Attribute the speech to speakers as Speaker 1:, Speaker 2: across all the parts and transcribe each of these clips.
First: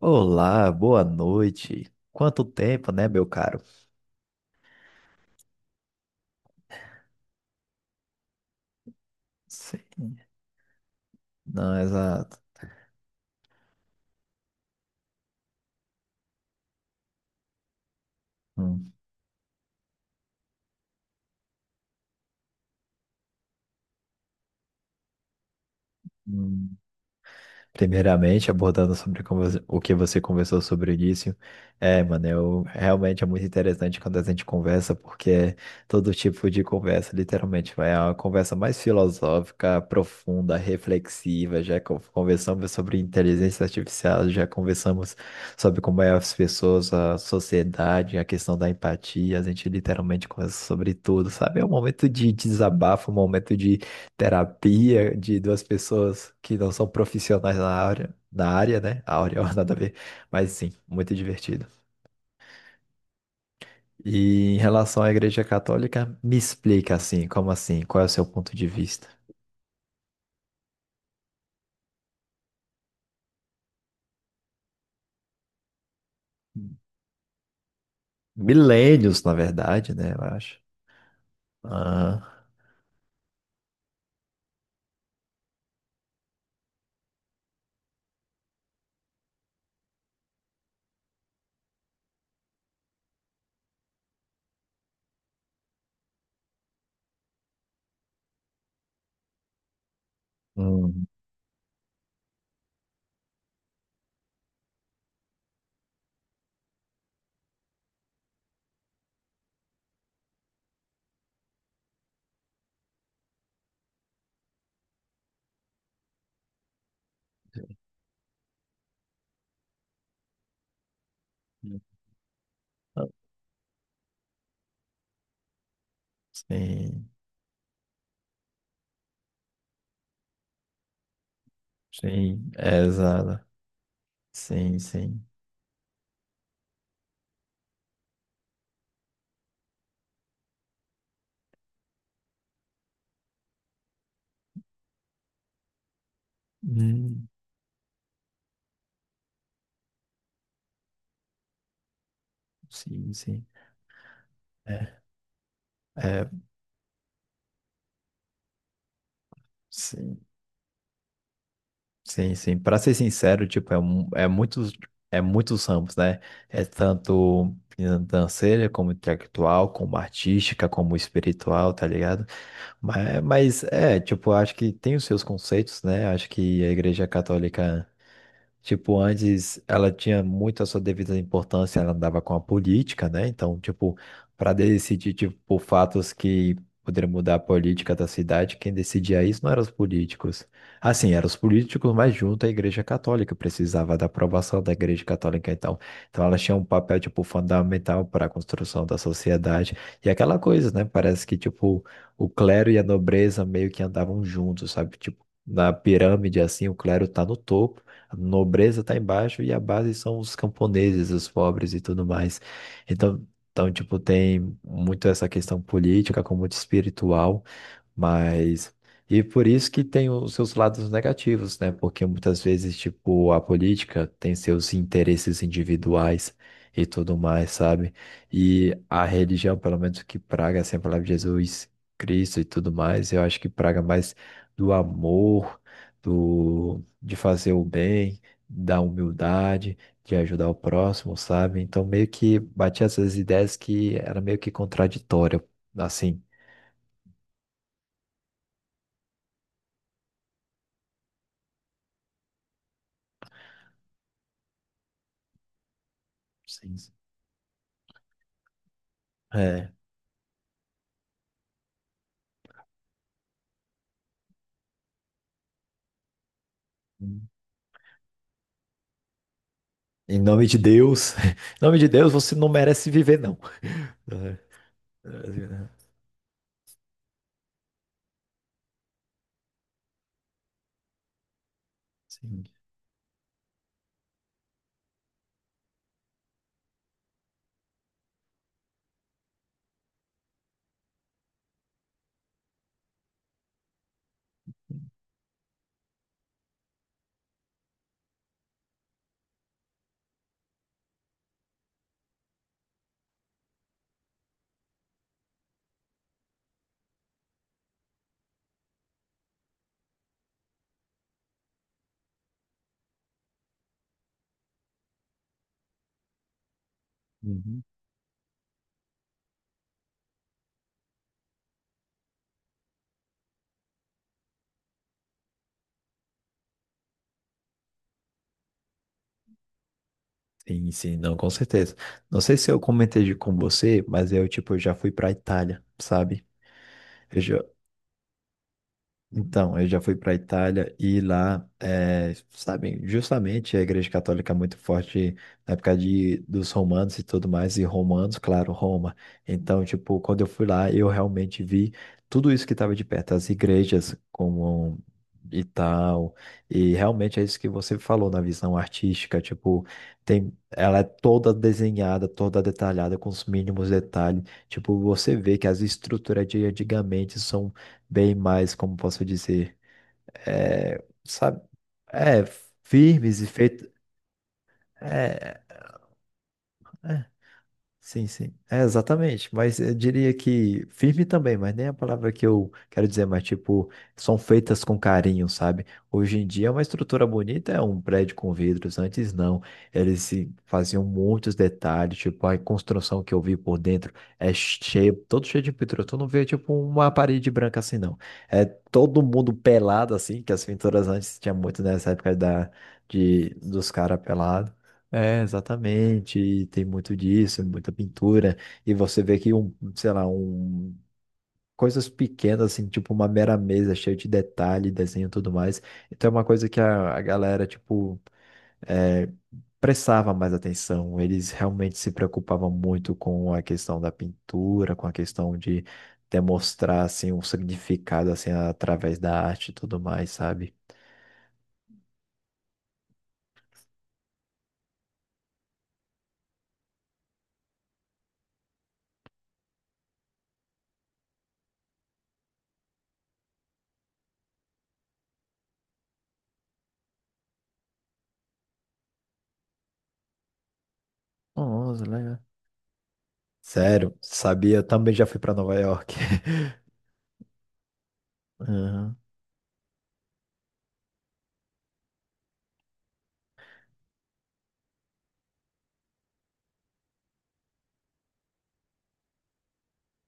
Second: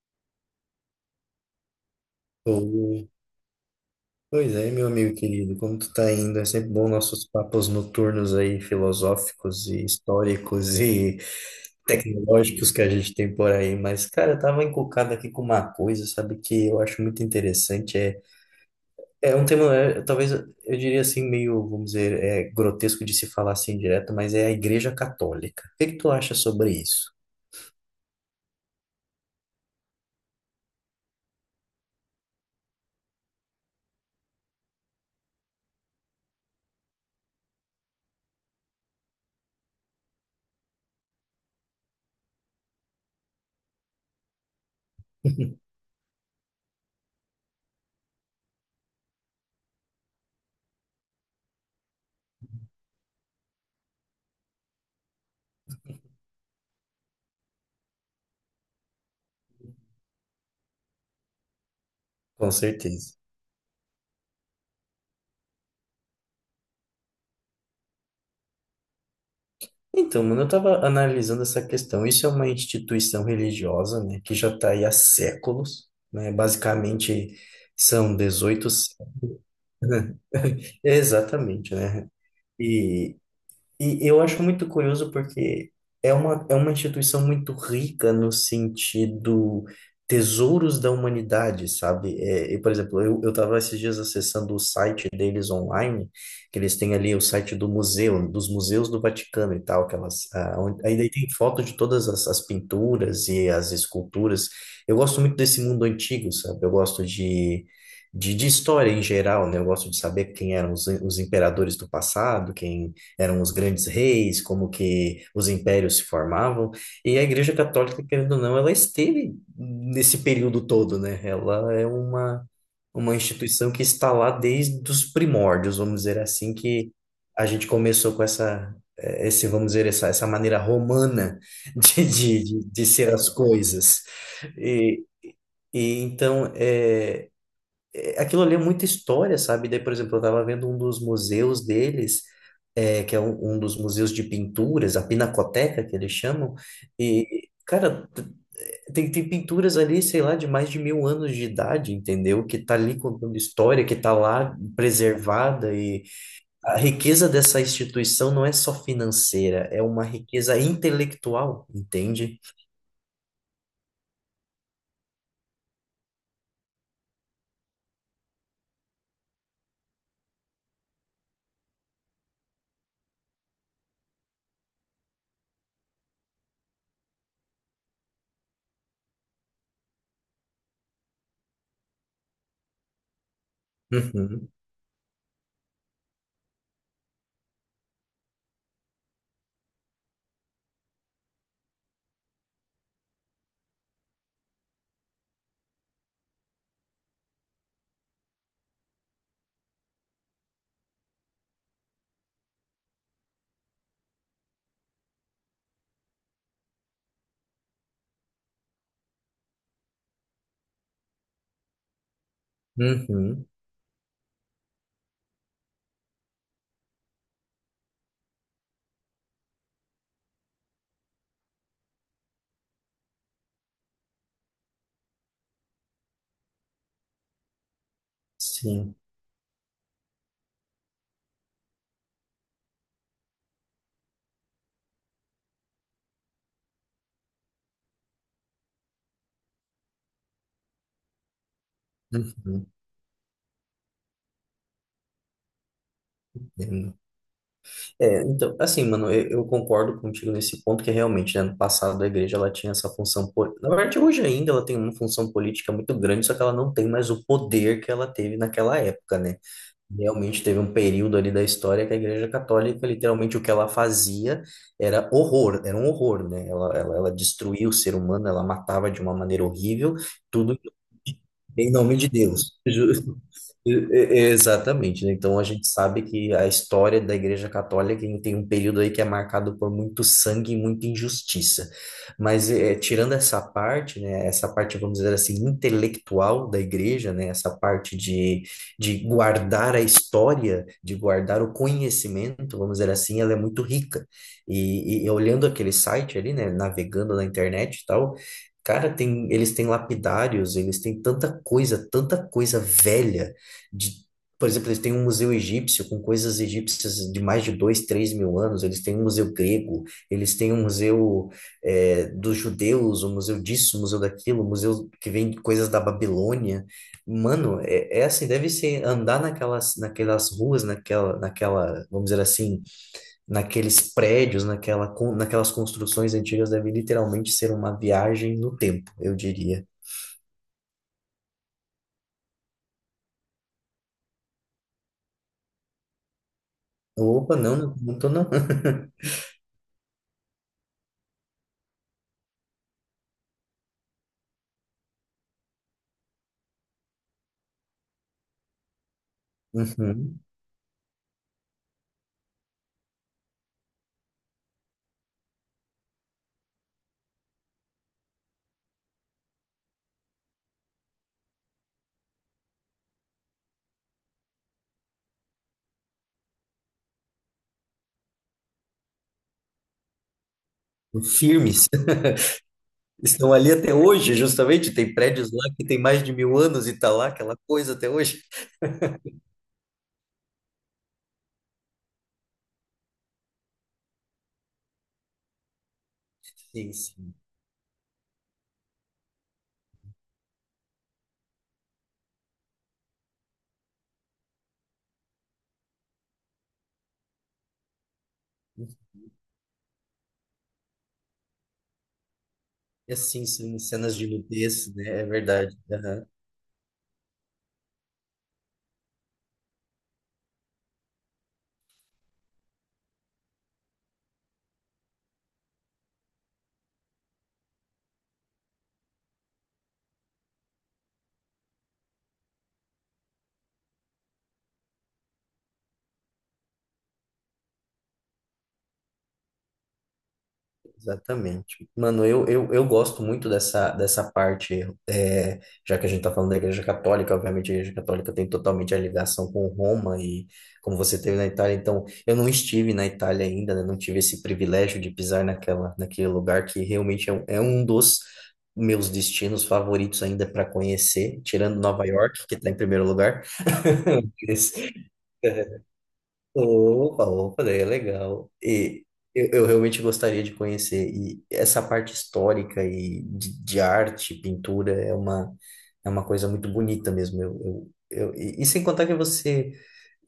Speaker 1: Olá, boa noite. Quanto tempo,
Speaker 2: Ô,
Speaker 1: né, meu caro?
Speaker 2: pois é, meu amigo querido, como tu tá indo? É sempre bom nossos papos noturnos aí, filosóficos e
Speaker 1: Sim.
Speaker 2: históricos e
Speaker 1: Não, exato.
Speaker 2: tecnológicos que a gente tem por aí. Mas, cara, eu tava encucado aqui com uma coisa, sabe, que eu acho muito interessante. É,
Speaker 1: Hum,
Speaker 2: é um tema, talvez eu diria assim, meio, vamos dizer, é grotesco de se falar assim direto, mas é a Igreja Católica. O que que tu acha sobre
Speaker 1: hum.
Speaker 2: isso?
Speaker 1: Primeiramente, abordando sobre o que você conversou sobre o início, mano, eu, realmente é muito interessante quando a gente conversa, porque é todo tipo de conversa, literalmente, vai é uma conversa mais filosófica, profunda, reflexiva, já conversamos sobre inteligência artificial, já conversamos sobre como é as pessoas, a sociedade, a questão da empatia, a gente literalmente conversa sobre tudo, sabe? É um momento de desabafo, um momento terapia de duas pessoas que não são profissionais na área, né? Áurea, ó, nada a ver. Mas sim, muito divertido.
Speaker 2: Com certeza.
Speaker 1: E em relação à Igreja Católica, me explica assim, como assim? Qual é o seu ponto de vista?
Speaker 2: Então, mano, eu estava analisando essa questão. Isso é uma instituição religiosa, né, que já está aí há séculos, né? Basicamente são 18
Speaker 1: Milênios, na verdade, né? Eu acho.
Speaker 2: exatamente, né?
Speaker 1: Ah,
Speaker 2: E e eu acho muito curioso porque é uma instituição muito rica no sentido tesouros da humanidade, sabe? Eu, por exemplo, eu estava esses dias acessando o site deles online, que eles têm ali o site do museu, dos museus do Vaticano e tal, aquelas, onde, aí
Speaker 1: hum,
Speaker 2: daí tem foto de todas as pinturas e as esculturas. Eu gosto muito desse mundo antigo, sabe? Eu gosto de história em geral, né? Eu gosto de saber quem eram os imperadores do passado, quem eram os grandes reis, como que os impérios se formavam, e a Igreja Católica, querendo ou não, ela esteve nesse período todo, né? Ela é uma instituição que está lá desde os primórdios, vamos dizer assim, que
Speaker 1: sim,
Speaker 2: a gente começou com vamos dizer, essa maneira romana de, de,
Speaker 1: sim,
Speaker 2: de,
Speaker 1: é,
Speaker 2: de ser as
Speaker 1: exato.
Speaker 2: coisas.
Speaker 1: Sim,
Speaker 2: E,
Speaker 1: sim.
Speaker 2: e então, aquilo ali é muita história, sabe? Daí, por exemplo, eu estava vendo um dos museus deles, que é um dos museus de pinturas, a Pinacoteca, que eles chamam,
Speaker 1: Hum,
Speaker 2: e, cara, tem pinturas ali, sei lá, de mais de mil anos de idade, entendeu? Que tá ali
Speaker 1: sim,
Speaker 2: contando
Speaker 1: sim.
Speaker 2: história, que tá lá
Speaker 1: É,
Speaker 2: preservada, e
Speaker 1: é,
Speaker 2: a riqueza dessa instituição não é só financeira, é uma
Speaker 1: sim.
Speaker 2: riqueza intelectual,
Speaker 1: Sim,
Speaker 2: entende?
Speaker 1: sim. Para ser sincero, tipo, é muitos ramos, né? É tanto financeira, como intelectual, como artística, como espiritual, tá ligado? Mas é, tipo, acho que tem os seus conceitos, né? Acho que a Igreja Católica. Tipo, antes ela tinha muito a sua devida importância, ela andava com a política, né? Então, tipo,
Speaker 2: Uhum,
Speaker 1: para decidir, tipo, fatos que poderiam mudar a política da cidade, quem decidia isso não eram os políticos. Assim, eram os políticos, mas junto à Igreja Católica, precisava da aprovação da Igreja Católica, então. Então, ela tinha um papel, tipo, fundamental para a construção da sociedade. E aquela coisa, né? Parece que, tipo, o clero e a nobreza meio que andavam juntos, sabe? Tipo, na pirâmide, assim, o clero tá no topo, a nobreza está embaixo e a base são os camponeses, os pobres e tudo mais. Então,
Speaker 2: uhum,
Speaker 1: então, tipo, tem muito essa questão política, como muito espiritual. Mas. E por isso que tem os seus lados negativos, né? Porque muitas vezes, tipo, a política tem seus interesses individuais e tudo mais, sabe? E
Speaker 2: sim.
Speaker 1: a religião, pelo menos que praga sempre a palavra de Jesus Cristo e tudo mais, eu acho que praga mais do amor, do de fazer o bem, da humildade, de ajudar o próximo, sabe? Então meio que batia essas ideias que era meio que contraditória, assim.
Speaker 2: Uhum. Então, assim, mano, eu concordo contigo nesse ponto que realmente, né, no passado a igreja ela tinha essa função, na verdade hoje ainda ela tem uma função política muito grande, só que ela não
Speaker 1: Sim.
Speaker 2: tem mais o poder que ela teve naquela época, né?
Speaker 1: É.
Speaker 2: Realmente teve um período ali da história que a Igreja Católica, literalmente, o que ela fazia era horror, era um horror, né? Ela destruía o ser humano, ela matava de uma maneira horrível,
Speaker 1: Em nome de
Speaker 2: tudo
Speaker 1: Deus, em
Speaker 2: em
Speaker 1: nome de
Speaker 2: nome de
Speaker 1: Deus, você não
Speaker 2: Deus.
Speaker 1: merece viver, não.
Speaker 2: Exatamente,
Speaker 1: É,
Speaker 2: né? Então a gente
Speaker 1: é,
Speaker 2: sabe que a história da Igreja Católica tem um período aí que é marcado por muito sangue e muita injustiça.
Speaker 1: sim.
Speaker 2: Mas, tirando essa parte, né, essa parte, vamos dizer assim, intelectual da Igreja, né, essa parte de guardar a história, de guardar o conhecimento, vamos dizer assim, ela é muito rica. E olhando aquele site ali, né, navegando na internet e tal, cara, eles têm lapidários, eles têm tanta coisa velha. De Por exemplo, eles têm um museu egípcio com coisas egípcias de mais de dois, três mil anos. Eles têm um museu grego, eles têm um museu, dos judeus, um museu disso, o museu daquilo, o museu que vem de coisas da Babilônia. Mano,
Speaker 1: Uhum.
Speaker 2: assim, deve ser andar naquelas ruas, naquela, vamos dizer assim, naqueles prédios, naquelas construções antigas, deve literalmente ser uma viagem no tempo, eu diria.
Speaker 1: Sim, sim, não, com certeza. Não sei se eu comentei com você, mas eu, tipo, já fui pra Itália, sabe?
Speaker 2: Opa, não, não, não tô não.
Speaker 1: Então, eu já fui para a Itália e lá, é, sabem, justamente a Igreja Católica é muito forte na época de, dos romanos e tudo mais, e romanos, claro, Roma. Então, tipo,
Speaker 2: Uhum.
Speaker 1: quando eu fui lá, eu realmente vi tudo isso que estava de perto, as igrejas como e tal, e realmente é isso que você falou na visão artística, tipo, tem, ela é toda desenhada, toda detalhada, com os mínimos detalhes. Tipo, você vê que as estruturas de antigamente são bem mais, como posso dizer, é, sabe,
Speaker 2: Firmes.
Speaker 1: é, firmes e
Speaker 2: Estão ali
Speaker 1: feitos.
Speaker 2: até hoje, justamente. Tem prédios
Speaker 1: É,
Speaker 2: lá que tem mais de mil anos e tá
Speaker 1: é.
Speaker 2: lá aquela coisa até
Speaker 1: Sim,
Speaker 2: hoje.
Speaker 1: sim. É, exatamente. Mas eu diria que firme também, mas nem a palavra que eu quero dizer, mas tipo, são feitas com carinho, sabe? Hoje em dia é uma
Speaker 2: Sim,
Speaker 1: estrutura
Speaker 2: sim.
Speaker 1: bonita, é um prédio com vidros, antes não. Eles se faziam muitos detalhes, tipo, a construção que eu vi por dentro é cheio, todo cheio de pintura. Tu não vê, tipo, uma parede branca assim, não. É todo mundo pelado, assim, que as pinturas antes tinha muito nessa época da,
Speaker 2: E assim,
Speaker 1: de,
Speaker 2: sim,
Speaker 1: dos
Speaker 2: cenas
Speaker 1: caras
Speaker 2: de
Speaker 1: pelados.
Speaker 2: nudez, né? É
Speaker 1: É,
Speaker 2: verdade.
Speaker 1: exatamente. E tem muito disso, muita pintura. E você vê que um, sei lá, um coisas pequenas assim, tipo uma mera mesa cheia de detalhe, desenho e tudo mais. Então é uma coisa que a galera tipo é, prestava mais atenção. Eles realmente se preocupavam muito com a questão da pintura, com a questão de demonstrar assim um significado assim através da arte e tudo mais, sabe?
Speaker 2: Exatamente. Mano, eu gosto muito dessa parte, já que a gente está falando da Igreja Católica, obviamente a Igreja Católica tem totalmente a ligação com Roma e como você teve na Itália, então eu não estive na Itália ainda, né, não tive esse privilégio de pisar naquele lugar que realmente é um dos meus destinos favoritos ainda para conhecer, tirando
Speaker 1: Nossa,
Speaker 2: Nova
Speaker 1: legal.
Speaker 2: York, que está em primeiro lugar.
Speaker 1: Sério,
Speaker 2: Mas,
Speaker 1: sabia? Eu também já fui para Nova
Speaker 2: é,
Speaker 1: York.
Speaker 2: opa, opa, daí é legal. E
Speaker 1: Aham.
Speaker 2: eu realmente gostaria de conhecer. E essa parte histórica e de arte, pintura, é uma coisa muito bonita mesmo. E sem contar que você,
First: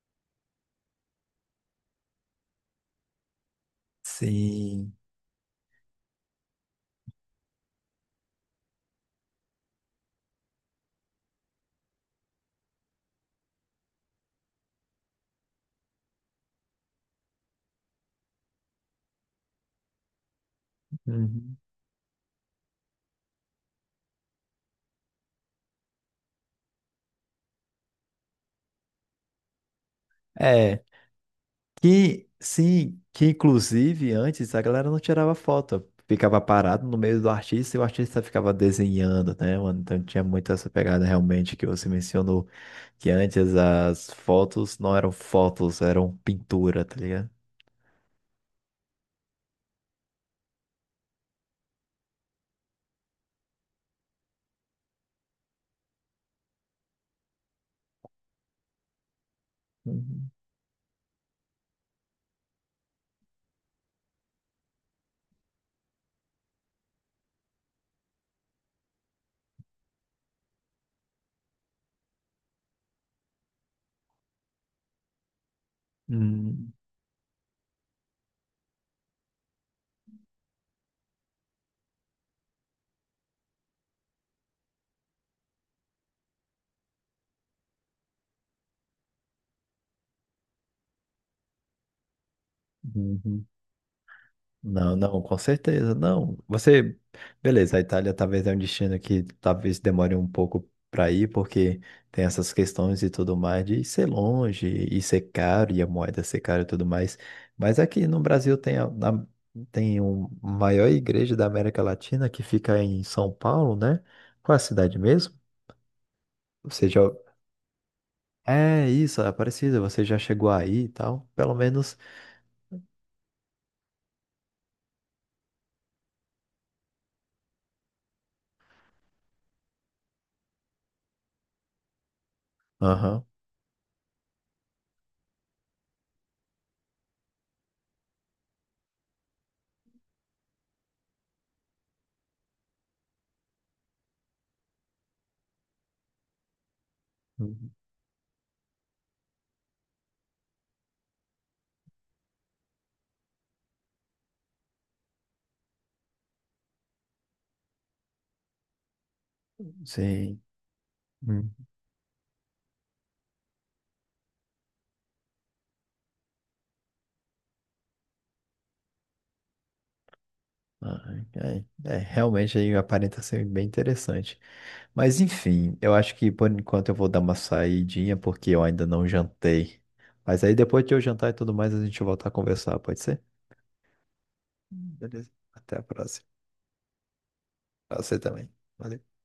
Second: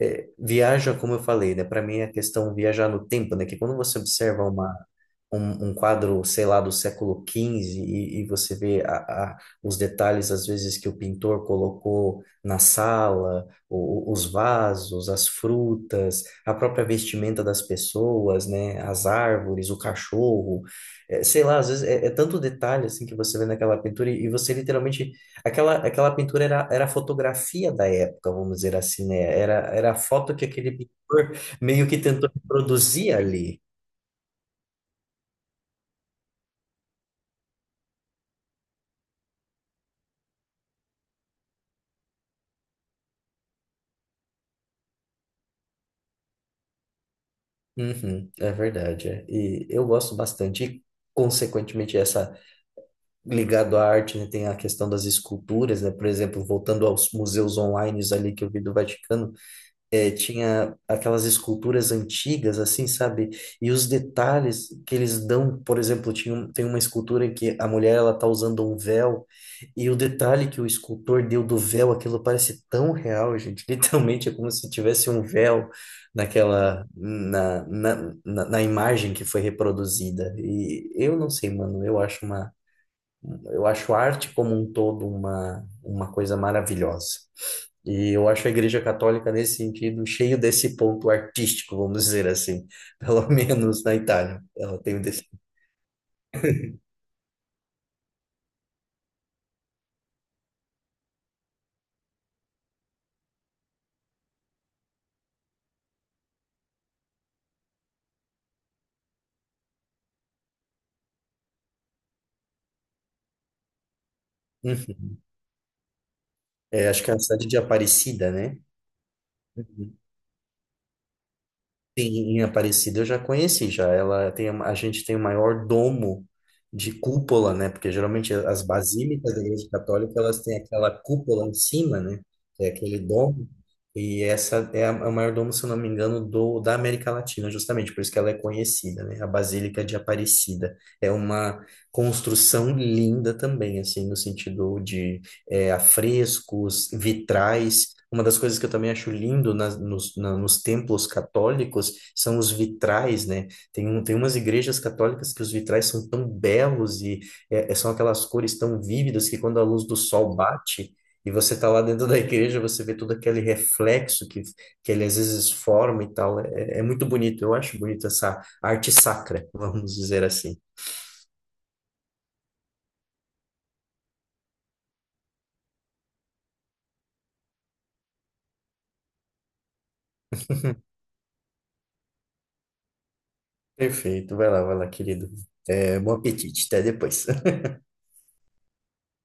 Speaker 2: viaja, como eu falei, né? Para mim é a questão viajar no tempo, né? Que quando você observa uma,
Speaker 1: Sim.
Speaker 2: um, um quadro, sei lá, do século XV, e você vê os detalhes, às vezes, que o pintor colocou na sala, os vasos, as frutas, a própria vestimenta das pessoas, né? As árvores, o cachorro, sei
Speaker 1: Uhum.
Speaker 2: lá, às vezes tanto detalhe, assim, que você vê naquela pintura, e você literalmente. Aquela pintura era a fotografia da época, vamos dizer assim, né? Era a foto que aquele
Speaker 1: É,
Speaker 2: pintor meio que
Speaker 1: que
Speaker 2: tentou
Speaker 1: sim,
Speaker 2: reproduzir
Speaker 1: que
Speaker 2: ali.
Speaker 1: inclusive antes a galera não tirava foto, ficava parado no meio do artista e o artista ficava desenhando, né, mano? Então tinha muito essa pegada realmente que você mencionou, que antes as fotos não eram fotos, eram pintura, tá ligado?
Speaker 2: Uhum, é verdade. É. E eu gosto bastante. E, consequentemente, essa ligado à arte, né, tem a questão das esculturas, né? Por exemplo, voltando aos museus online ali que eu vi do Vaticano,
Speaker 1: Uhum.
Speaker 2: tinha aquelas esculturas antigas, assim, sabe? E os detalhes que eles dão, por exemplo, tem uma escultura em que a mulher ela tá usando um véu, e o detalhe que o escultor deu do véu, aquilo parece tão real, gente. Literalmente é como se tivesse um véu
Speaker 1: Uhum.
Speaker 2: naquela, na, na, na, na imagem que foi reproduzida. E eu não sei, mano, eu acho a arte como um todo uma coisa maravilhosa. E eu acho a Igreja Católica, nesse sentido, cheio desse ponto artístico, vamos dizer assim, pelo
Speaker 1: Uhum.
Speaker 2: menos na Itália. Ela
Speaker 1: Não,
Speaker 2: tem um
Speaker 1: não,
Speaker 2: desse...
Speaker 1: com certeza, não. Você, beleza, a Itália talvez é um destino que talvez demore um pouco para ir, porque tem essas questões e tudo mais de ser longe e ser caro e a moeda ser cara e tudo mais. Mas aqui no Brasil tem tem um maior igreja da América Latina que fica em São Paulo, né? Qual é a cidade
Speaker 2: Uhum.
Speaker 1: mesmo? Você
Speaker 2: É,
Speaker 1: já
Speaker 2: acho que é a cidade de Aparecida, né?
Speaker 1: é isso, Aparecida, você já chegou aí e tal, pelo menos.
Speaker 2: Sim, em Aparecida eu já conheci já. Ela tem A gente tem o maior domo de cúpula, né? Porque geralmente as basílicas da Igreja Católica elas têm aquela cúpula em cima, né? É aquele
Speaker 1: Aham.
Speaker 2: domo. E essa é o maior domo, se eu não me engano, do da América Latina, justamente por isso que ela é conhecida, né? A Basílica de Aparecida é uma construção linda também, assim, no sentido, é, a vitrais. Uma das coisas que eu também acho lindo nos templos católicos são os vitrais, né? Tem umas igrejas católicas que os vitrais são tão belos e, são aquelas cores tão vívidas que quando a luz do sol
Speaker 1: Sim.
Speaker 2: bate e você está lá dentro da igreja, você vê todo aquele reflexo que ele às vezes forma e tal. É muito bonito, eu acho bonito essa arte sacra, vamos dizer assim.
Speaker 1: Ah, é, é, é, realmente aí aparenta ser bem interessante. Mas enfim, eu acho que por enquanto eu vou dar uma saidinha porque eu ainda não jantei. Mas aí depois que eu jantar e tudo mais, a gente volta a conversar, pode ser?
Speaker 2: Perfeito, vai lá,
Speaker 1: Beleza.
Speaker 2: querido.
Speaker 1: Até a
Speaker 2: É, bom
Speaker 1: próxima.
Speaker 2: apetite, até depois.
Speaker 1: Pra você também. Valeu.